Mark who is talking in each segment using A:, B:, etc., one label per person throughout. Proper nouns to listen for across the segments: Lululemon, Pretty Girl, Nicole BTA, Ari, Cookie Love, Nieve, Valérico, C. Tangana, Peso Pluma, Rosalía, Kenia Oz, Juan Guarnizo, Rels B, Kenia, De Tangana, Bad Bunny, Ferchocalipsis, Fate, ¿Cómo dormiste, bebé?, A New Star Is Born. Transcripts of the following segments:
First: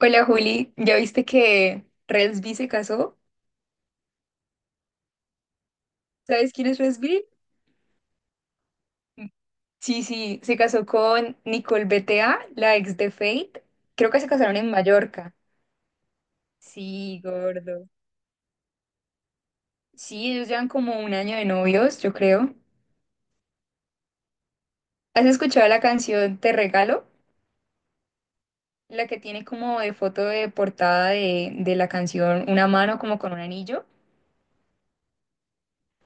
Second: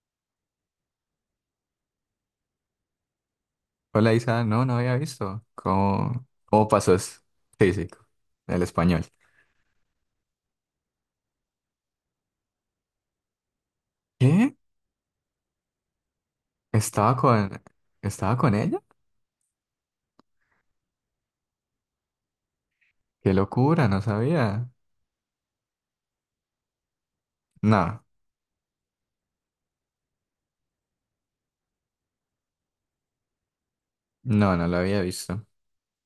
A: Hola Juli, ¿ya viste que Resby se casó?
B: Hola Isa, no, no había visto. ¿Cómo,
A: ¿Sabes quién
B: cómo
A: es
B: pasó? Es
A: Resby?
B: físico, ¿el español?
A: Sí, sí, se casó con Nicole BTA, la ex de Fate. Creo que se
B: ¿Qué?
A: casaron en Mallorca.
B: ¿Estaba
A: Sí,
B: con,
A: gordo.
B: Estaba con ella?
A: Sí, ellos llevan como un año de novios, yo creo.
B: Qué locura, no sabía.
A: ¿Has escuchado la canción Te Regalo?
B: No,
A: La que tiene como de foto de portada de la canción una mano como con un anillo.
B: no, no lo había visto.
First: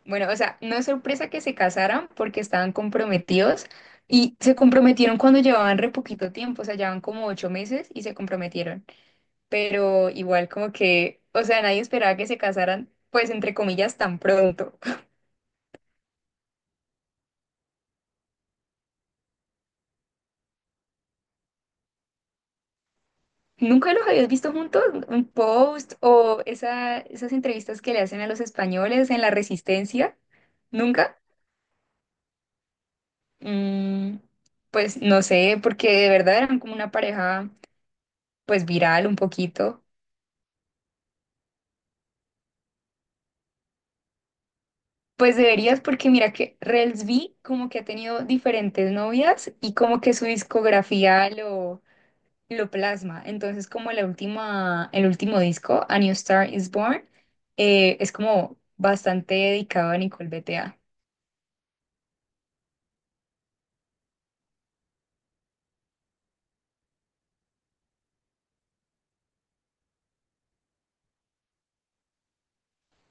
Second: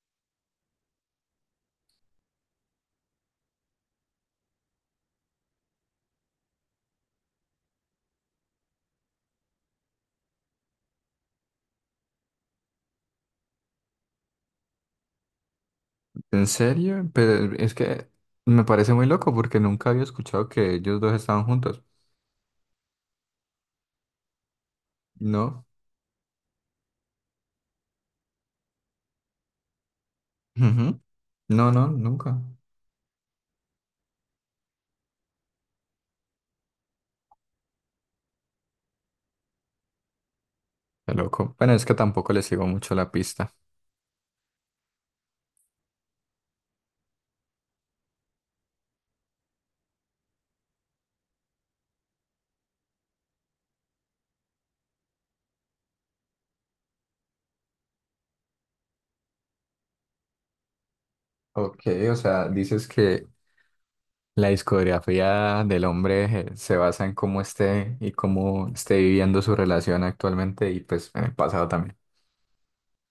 A: Bueno, o sea, no es sorpresa que se casaran porque estaban comprometidos y se comprometieron cuando llevaban re poquito tiempo, o sea, llevaban como 8 meses y se comprometieron. Pero igual como que, o sea, nadie esperaba que se casaran, pues entre comillas, tan pronto.
B: ¿En serio? Pero es que me parece muy loco porque nunca había escuchado que ellos dos estaban juntos.
A: ¿Nunca los habías visto juntos? ¿Un
B: No,
A: post o esas entrevistas que le hacen a los españoles en La Resistencia?
B: ujú.
A: ¿Nunca?
B: No, no, nunca.
A: Mm, pues no sé, porque de verdad eran como una pareja, pues viral un poquito.
B: Qué loco. Bueno, es que tampoco le sigo mucho la pista.
A: Pues deberías porque mira que Rels B como que ha tenido diferentes novias y como que su discografía lo plasma. Entonces como el último disco, A New Star Is Born, es como bastante dedicado a Nicole BTA.
B: Ok, o sea, dices que la discografía del hombre se basa en cómo esté y cómo esté viviendo su relación actualmente y pues en el pasado también.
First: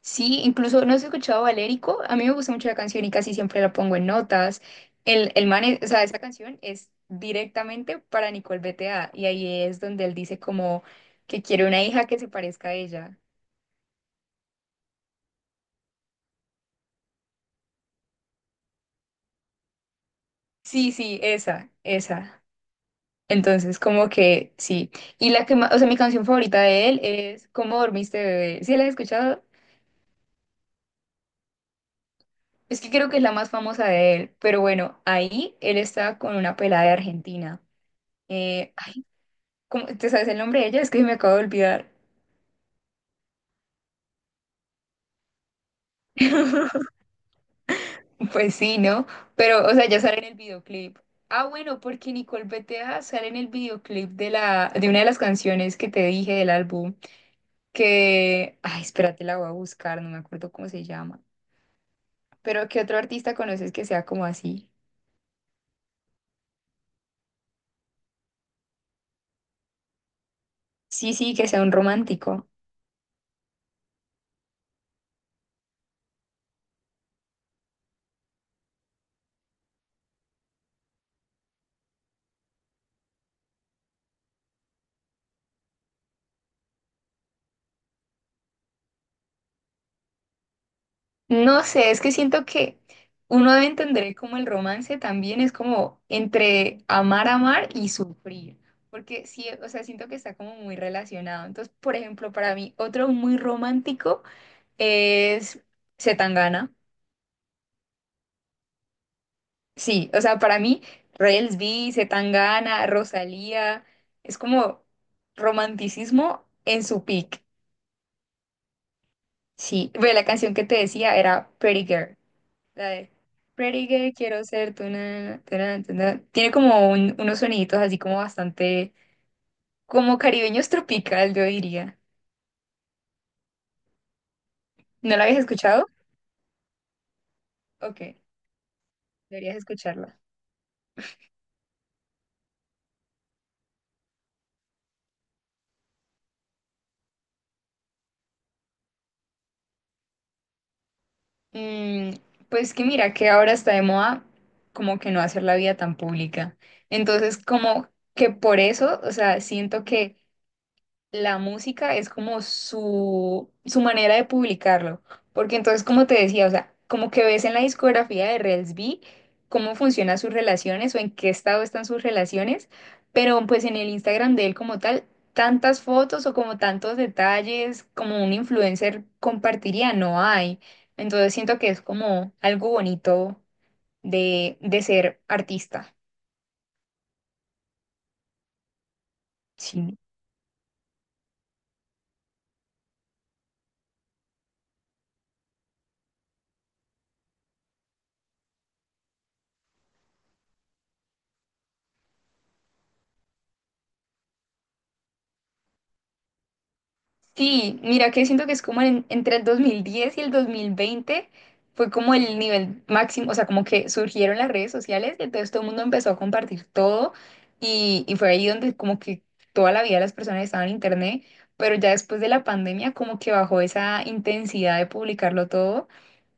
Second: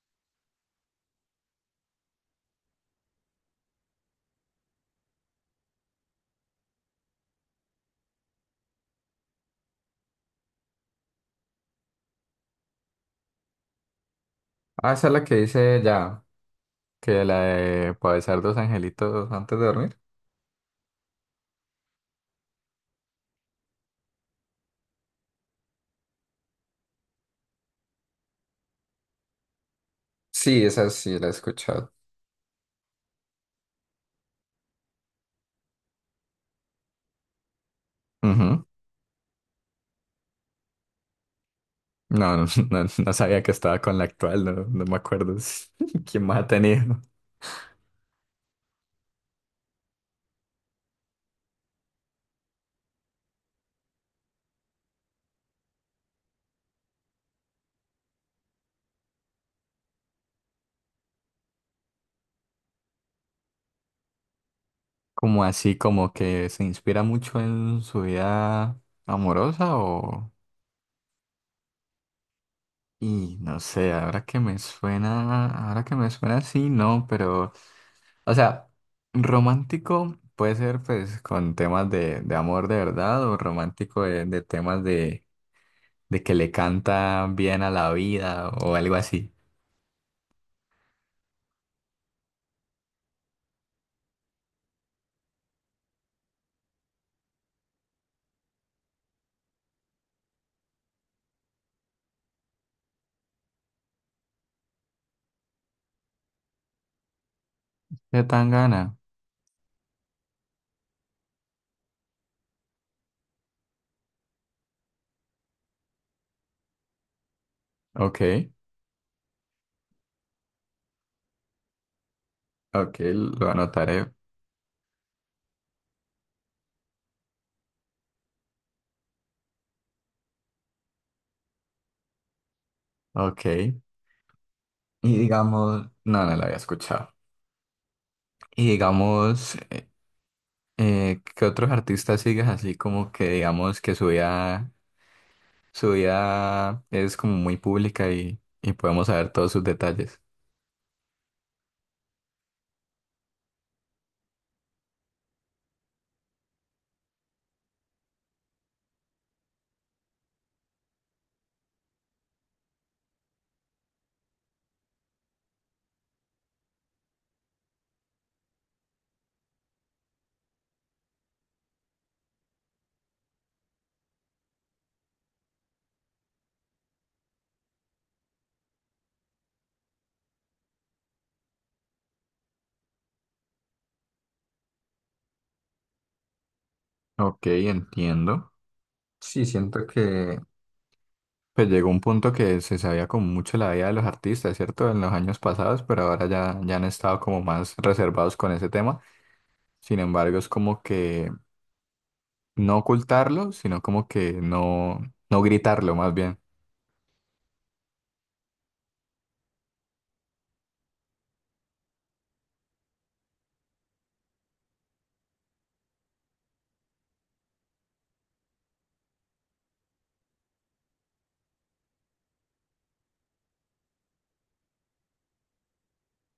A: Sí, incluso no has escuchado Valérico, a mí me gusta mucho la canción y casi siempre la pongo en notas. El man, o sea, esa canción es directamente para Nicole BTA y ahí es donde él dice como que quiere una hija que se parezca a ella.
B: Ah, esa es la que dice ya, que la de pa' besar dos angelitos antes de dormir.
A: Sí, sí, esa, esa. Entonces, como que sí. Y la que más, o sea, mi canción favorita de él es ¿Cómo dormiste, bebé? ¿Sí la has escuchado?
B: Sí, esa sí la he escuchado.
A: Es que creo que es la más famosa de él. Pero bueno, ahí él está con una pelada de Argentina.
B: Ujú.
A: Ay, ¿te sabes el nombre de ella? Es que me acabo de olvidar.
B: No, no, no, no sabía que estaba con la actual, no, no me acuerdo quién más ha tenido.
A: Pues sí, ¿no? Pero, o sea, ya sale en el videoclip. Ah, bueno, porque Nicole Beteja sale en el videoclip de una de las canciones que te dije del álbum. Que, ay, espérate, la voy a buscar, no me acuerdo cómo se llama. Pero ¿qué otro artista conoces que sea como así?
B: ¿Como así, como que se inspira mucho en su vida amorosa o...?
A: Sí, sí, que sea un romántico.
B: Y no sé, ahora que me suena sí, no, pero, o sea, romántico puede ser pues con temas de amor de verdad o romántico de temas de que le canta bien a la vida o algo así.
A: No sé, es que siento que uno debe entender como el romance también es como entre amar, amar y sufrir. Porque sí, o sea, siento que está como muy relacionado. Entonces, por ejemplo, para mí, otro muy romántico es C. Tangana.
B: De Tangana.
A: Sí, o sea, para mí, Reels B, Zetangana, Rosalía, es como romanticismo en su peak.
B: Ok,
A: Sí, ve, la canción que te decía era Pretty Girl, la
B: ok,
A: de
B: lo
A: Pretty
B: anotaré.
A: Girl, quiero ser tu na, tu na, tu na. Tiene como unos soniditos así como bastante, como caribeños tropical, yo diría.
B: Ok.
A: ¿No
B: Y
A: la habías
B: digamos,
A: escuchado?
B: no, no lo había escuchado.
A: Ok,
B: Y digamos,
A: deberías escucharla.
B: ¿qué otros artistas sigues así como que digamos que subía su vida es como muy pública y podemos saber todos sus detalles?
A: Mm, pues que mira, que ahora está de moda como que no hacer la vida tan pública. Entonces, como que por eso, o sea, siento que la música es como su manera de publicarlo. Porque entonces, como te decía, o sea, como que ves en la discografía de Rels B cómo funcionan sus relaciones o en qué estado están sus relaciones, pero pues en el Instagram de él como tal, tantas fotos o como tantos detalles como un influencer compartiría, no hay. Entonces siento que es como algo bonito de ser artista.
B: Ok, entiendo. Sí, siento
A: Sí.
B: que pues llegó un punto que se sabía como mucho la vida de los artistas, ¿cierto? En los años pasados, pero ahora ya, ya han estado como más reservados con ese tema. Sin embargo, es como que no ocultarlo, sino como que no, no gritarlo más bien.
A: Sí, mira que siento que es como entre el 2010 y el 2020 fue como el nivel máximo, o sea, como que surgieron las redes sociales y entonces todo el mundo empezó a compartir todo y fue ahí donde como que toda la vida las personas estaban en internet, pero ya después de la pandemia como que bajó esa intensidad de publicarlo todo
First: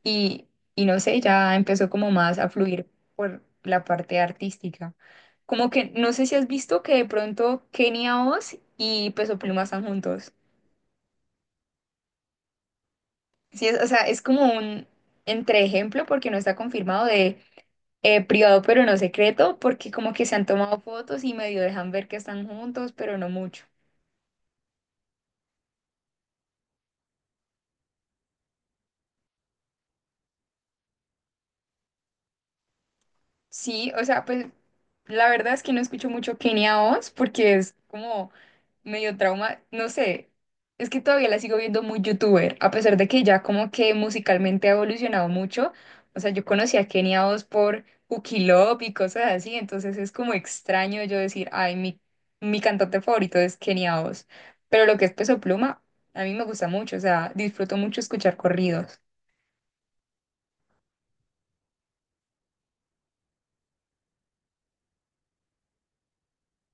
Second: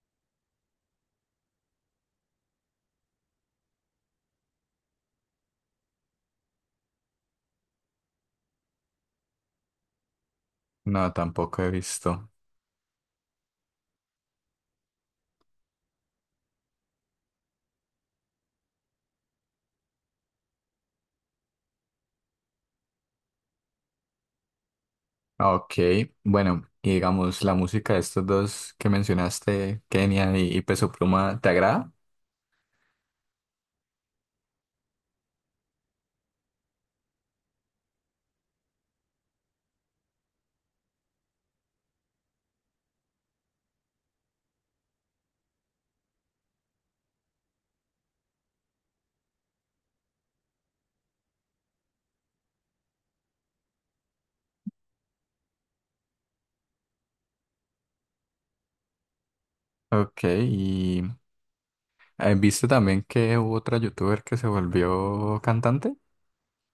A: y, y no sé, ya empezó como más a fluir por la parte artística. Como que no sé si has visto que de pronto Kenia Oz y Peso Pluma están juntos.
B: No, tampoco he visto.
A: Sí, o sea, es como un entreejemplo porque no está confirmado de privado pero no secreto, porque como que se han tomado fotos y medio dejan ver que están juntos, pero no mucho.
B: Ok, bueno, y digamos, la música de estos dos que mencionaste, Kenia y Peso Pluma, ¿te agrada?
A: Sí, o sea, pues la verdad es que no escucho mucho Kenia Oz porque es como medio trauma, no sé, es que todavía la sigo viendo muy youtuber, a pesar de que ya como que musicalmente ha evolucionado mucho, o sea, yo conocí a Kenia Oz por Cookie Love y cosas así, entonces es como extraño yo decir, ay, mi cantante favorito es Kenia Oz, pero lo que es Peso Pluma, a mí me gusta mucho, o sea, disfruto mucho escuchar corridos.
B: Ok, y ¿viste también que hubo otra youtuber que se volvió cantante?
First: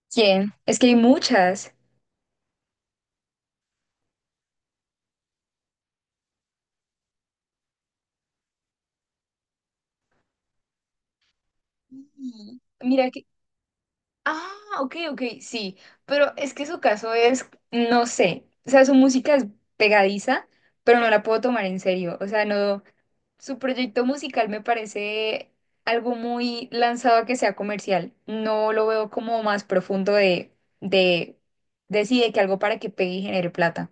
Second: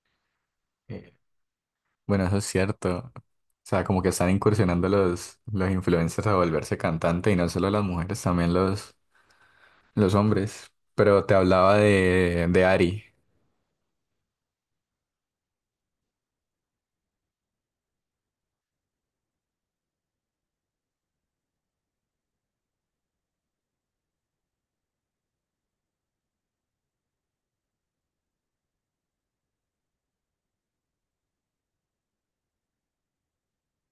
A: ¿Quién? Es que hay
B: Eh,
A: muchas.
B: Bueno, eso es cierto. O sea, como que están incursionando los influencers a volverse cantante y no solo las mujeres, también los hombres. Pero te hablaba
A: Ujú.
B: de Ari.
A: Mira. Ah, ok, ok, sí, pero es que su caso es, no sé, o sea, su música es pegadiza, pero no la puedo tomar en serio, o sea, no, su proyecto musical me parece algo muy lanzado a que sea comercial, no lo veo como más profundo de, de sí, de que algo para que pegue y genere plata.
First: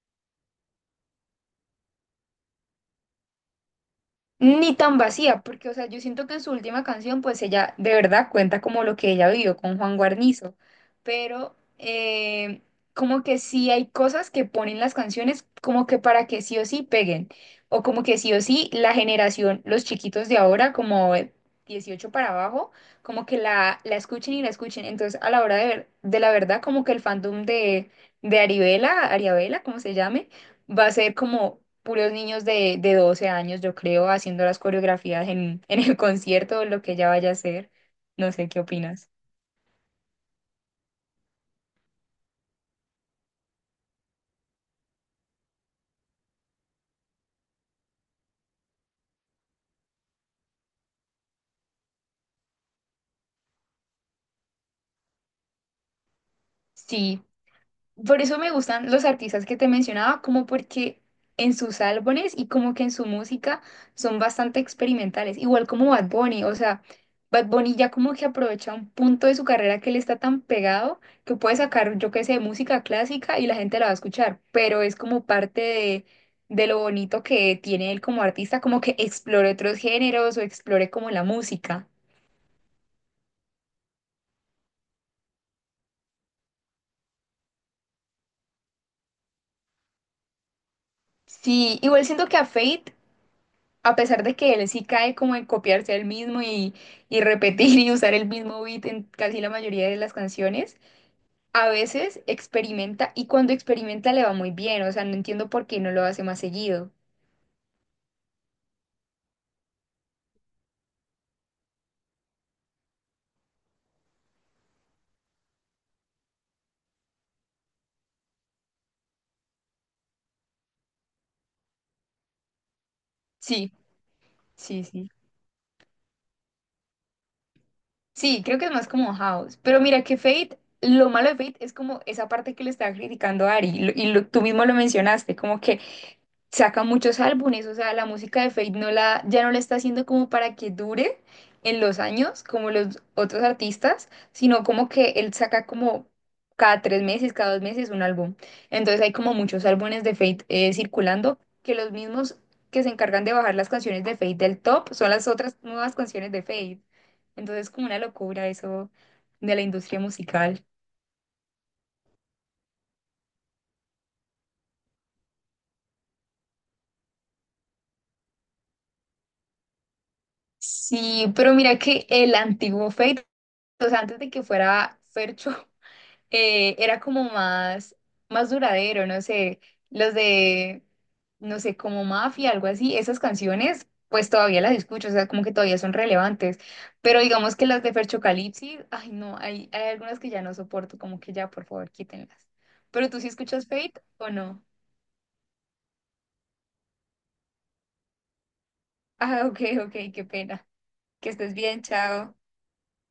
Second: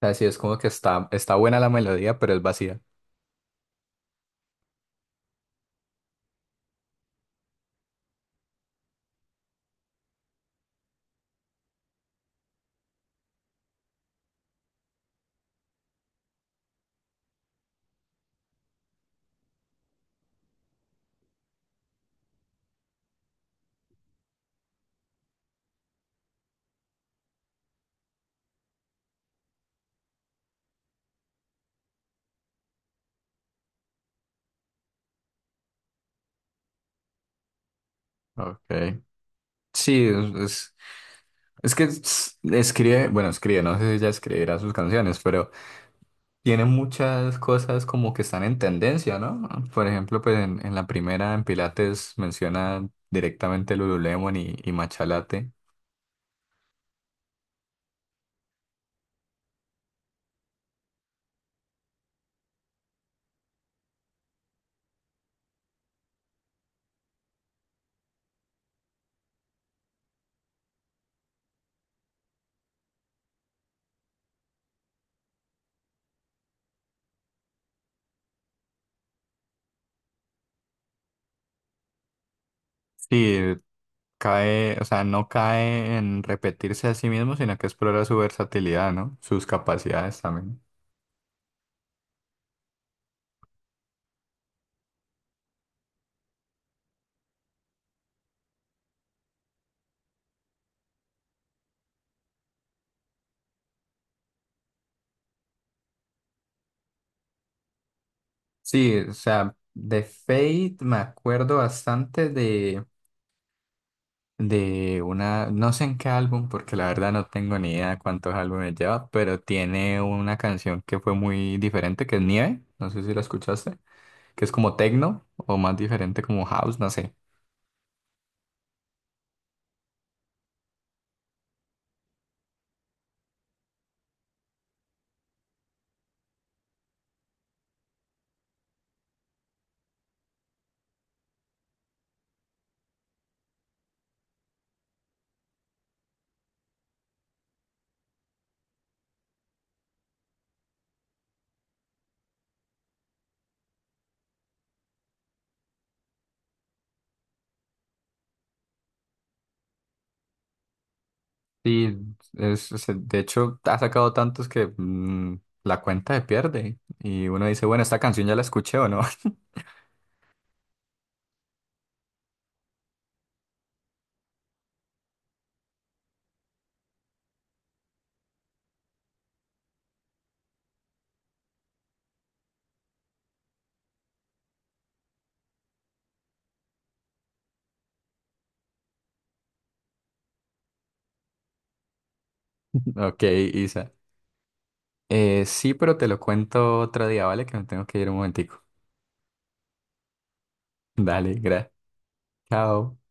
B: O sea, sí, es como que está, está buena la melodía, pero es vacía.
A: Ni tan vacía, porque, o sea, yo siento que en su última canción, pues ella de verdad cuenta como lo que ella vivió con Juan Guarnizo, pero como que sí hay cosas que ponen las canciones como que para que sí o sí peguen, o como que sí o sí la generación, los chiquitos de ahora, como 18 para abajo, como que la escuchen y la escuchen. Entonces, a la hora de ver, de la verdad, como que el fandom de Aribela, Ariabela, como se llame, va a ser como puros niños de 12 años, yo creo, haciendo las coreografías en el concierto o lo que ella vaya a hacer. No sé qué
B: Ok.
A: opinas.
B: Sí, es, es Escribe, bueno, escribe, no sé si ella escribirá sus canciones, pero tiene muchas cosas como que están en tendencia, ¿no? Por ejemplo, pues en la primera, en Pilates, menciona directamente el Lululemon y matcha latte.
A: Sí, por eso me gustan los artistas que te mencionaba, como porque en sus álbumes y como que en su música son bastante experimentales, igual como Bad Bunny, o sea, Bad Bunny ya como que aprovecha un punto de su carrera que le está tan pegado que puede sacar, yo qué sé, música clásica y la gente la va a escuchar, pero es como parte de lo bonito que tiene él como artista, como que explore otros géneros o explore como la música.
B: Sí, cae, o sea, no cae en repetirse a sí mismo, sino que explora su versatilidad, ¿no? Sus capacidades también.
A: Sí, igual siento que a pesar de que él sí cae como en copiarse el mismo y repetir y usar el mismo beat en casi la mayoría de las canciones, a veces experimenta y cuando experimenta le va muy bien, o sea, no entiendo por qué no lo hace más seguido.
B: Sí, o sea, de Fate me acuerdo bastante de una, no sé en qué álbum, porque la verdad no tengo ni idea cuántos álbumes lleva, pero tiene una canción que fue muy diferente, que es Nieve, no sé si la
A: Sí,
B: escuchaste, que es como
A: sí, sí.
B: techno o más diferente como house, no sé.
A: Sí, creo que es más como house. Pero mira que Fate, lo malo de Fate es como esa parte que le estaba criticando a Ari y tú mismo lo mencionaste, como que saca muchos álbumes, o sea, la música de Fate ya no la está haciendo como para que dure en los años, como los otros artistas, sino como que él saca como cada 3 meses, cada 2 meses un álbum. Entonces hay como muchos álbumes de Fate circulando, que los mismos que se encargan de bajar las canciones de Fate del top son las otras nuevas canciones de Fate. Entonces como una locura eso de la industria musical.
B: Y de hecho ha sacado tantos que la cuenta se pierde y uno dice, bueno, esta canción ya la escuché o no.
A: Sí, pero mira que el antiguo Fate, o sea, antes de que fuera Fercho, era como más duradero, no sé, los de, no sé, como Mafia, algo así, esas canciones, pues todavía las escucho, o sea, como que todavía son relevantes, pero digamos que las de Ferchocalipsis, ay no, hay algunas que ya no soporto, como que ya, por favor, quítenlas. ¿Pero tú
B: Ok,
A: sí escuchas
B: Isa.
A: Fate o no?
B: Sí, pero te lo cuento otro día, ¿vale? Que me tengo que ir un momentico.
A: Ah, ok, ok, qué pena. Que
B: Dale,
A: estés
B: gracias.
A: bien, chao.
B: Chao.